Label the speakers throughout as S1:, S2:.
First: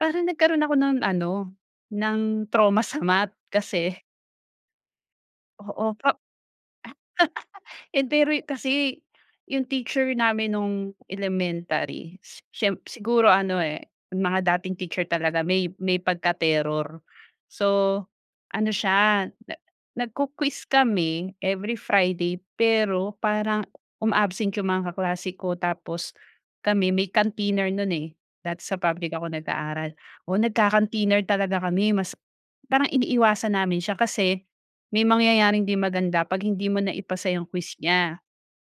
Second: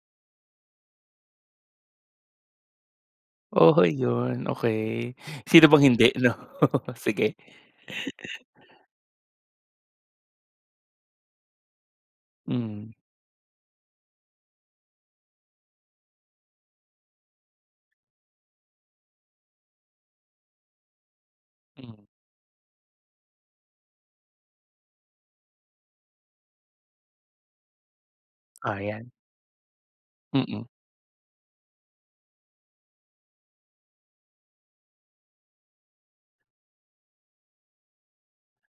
S1: Parang nagkaroon ako ng ano, ng trauma sa math
S2: Oo,
S1: kasi
S2: yun okay. Sino bang
S1: Oo
S2: hindi
S1: pa
S2: 'no sige.
S1: Yun pero'y kasi, yung teacher namin nung elementary si siyemp
S2: Mm.
S1: siguro ano, eh, mga dating teacher talaga may may pagka-terror. So, ano siya na nag-ku-quiz kami every
S2: Mm.
S1: friday, pero parang uma-absent 'yong mga kaklase ko tapos kami may canteener no'n, eh, dati
S2: O
S1: sa
S2: ayan.
S1: public ako nag-aaral. Oo,
S2: Mm.
S1: nagca-canteener talaga kami mas parang iniiwasan namin siya kasi may mangyayaring hindi maganda pag hindi mo naipasa 'yong quiz niya.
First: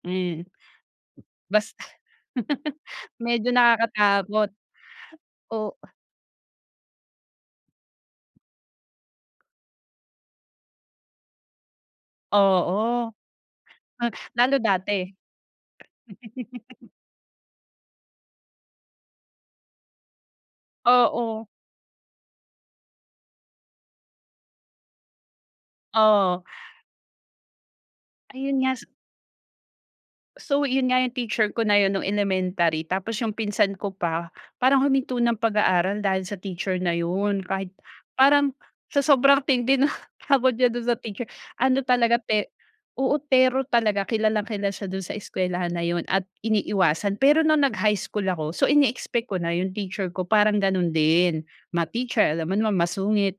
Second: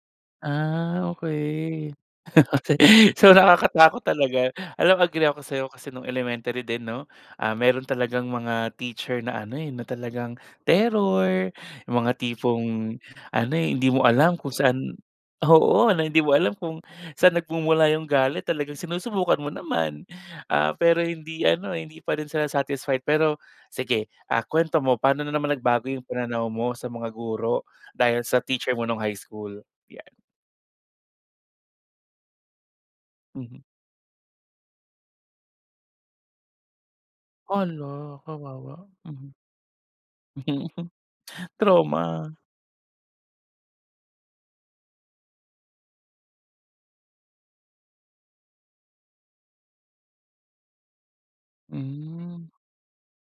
S1: Ayun.
S2: Ah,
S1: Basta.
S2: okey. So,
S1: Medyo
S2: nakakatakot talaga.
S1: nakakatakot,
S2: Alam mo, agree ako sa'yo
S1: o
S2: kasi nung elementary din 'no, ah, meron talagang mga teacher na ano, eh, na talagang terror, mga tipong
S1: Oo.
S2: ano, eh, hindi mo alam kung
S1: Lalo
S2: saan
S1: dati
S2: oo, na hindi mo alam kung saan nagmumula yung galit, talagang sinusubukan mo naman. Ah, pero hindi
S1: Oo.
S2: ano, hindi pa rin sila satisfied. Pero sige, ah, kuwento mo paano na naman nagbago yung
S1: Oo.
S2: pananaw mo sa mga guro dahil sa
S1: Ayun
S2: teacher
S1: nga sa
S2: mo nung high school, yan.
S1: So, yun nga yung teacher ko na yun nung elementary, tapos yung
S2: Mhm.
S1: pinsan ko pa, parang huminto ng pag-aaral dahil sa teacher na yun. Kahit,
S2: Hala,
S1: parang
S2: kawawa.
S1: sa
S2: Mhm.
S1: sobrang tindi ng takot niya dun sa teacher, ano talaga
S2: Trauma.
S1: te oo, terror talaga kilalang-kilala siya dun sa eskwelahan na yun at iniiwasan. Pero nung nag high school ako. So, ini-expect ko na yung teacher ko parang ganun din. Math teacher,
S2: Hmm.
S1: alam mo naman masungit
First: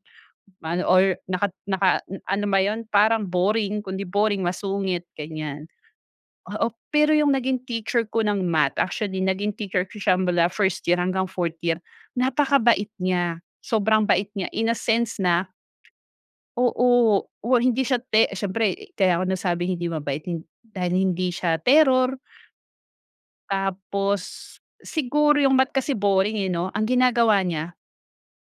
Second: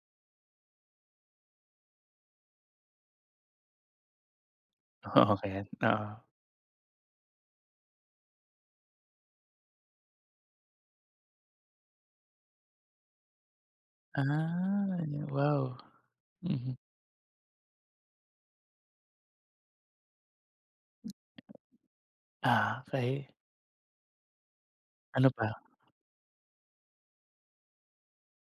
S1: maano or naka naka ano ba yun, parang boring, kung di boring, masungit,
S2: Oo, ket.
S1: gan'yan.
S2: Oo.
S1: Oo, pero yung naging teacher ko ng math, actually naging teacher ko siya mula first year hanggang fourth year, napakabait niya, sobrang bait niya in a
S2: Ay
S1: sense na
S2: wow. Mhm.
S1: Oo, o hindi siya te siyempre kaya ako nasabing hindi mabait, hin dahil hindi siya terror.
S2: Ah, okey.
S1: Tapos
S2: Ano
S1: siguro yung
S2: pa?
S1: math kasi boring, eh, 'no. Ang ginagawa niya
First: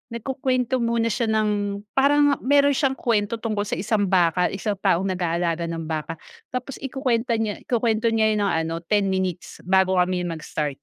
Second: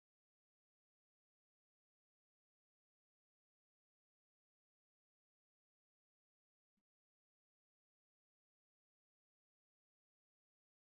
S1: nagkukuwento muna siya ng, parang meron siyang kuwento tungkol sa isang baka, isang taong nag-aalaga ng baka, tapos ikukuwenta niya ikukuwento niya ng ano, 10 minutes bago kami mag-start.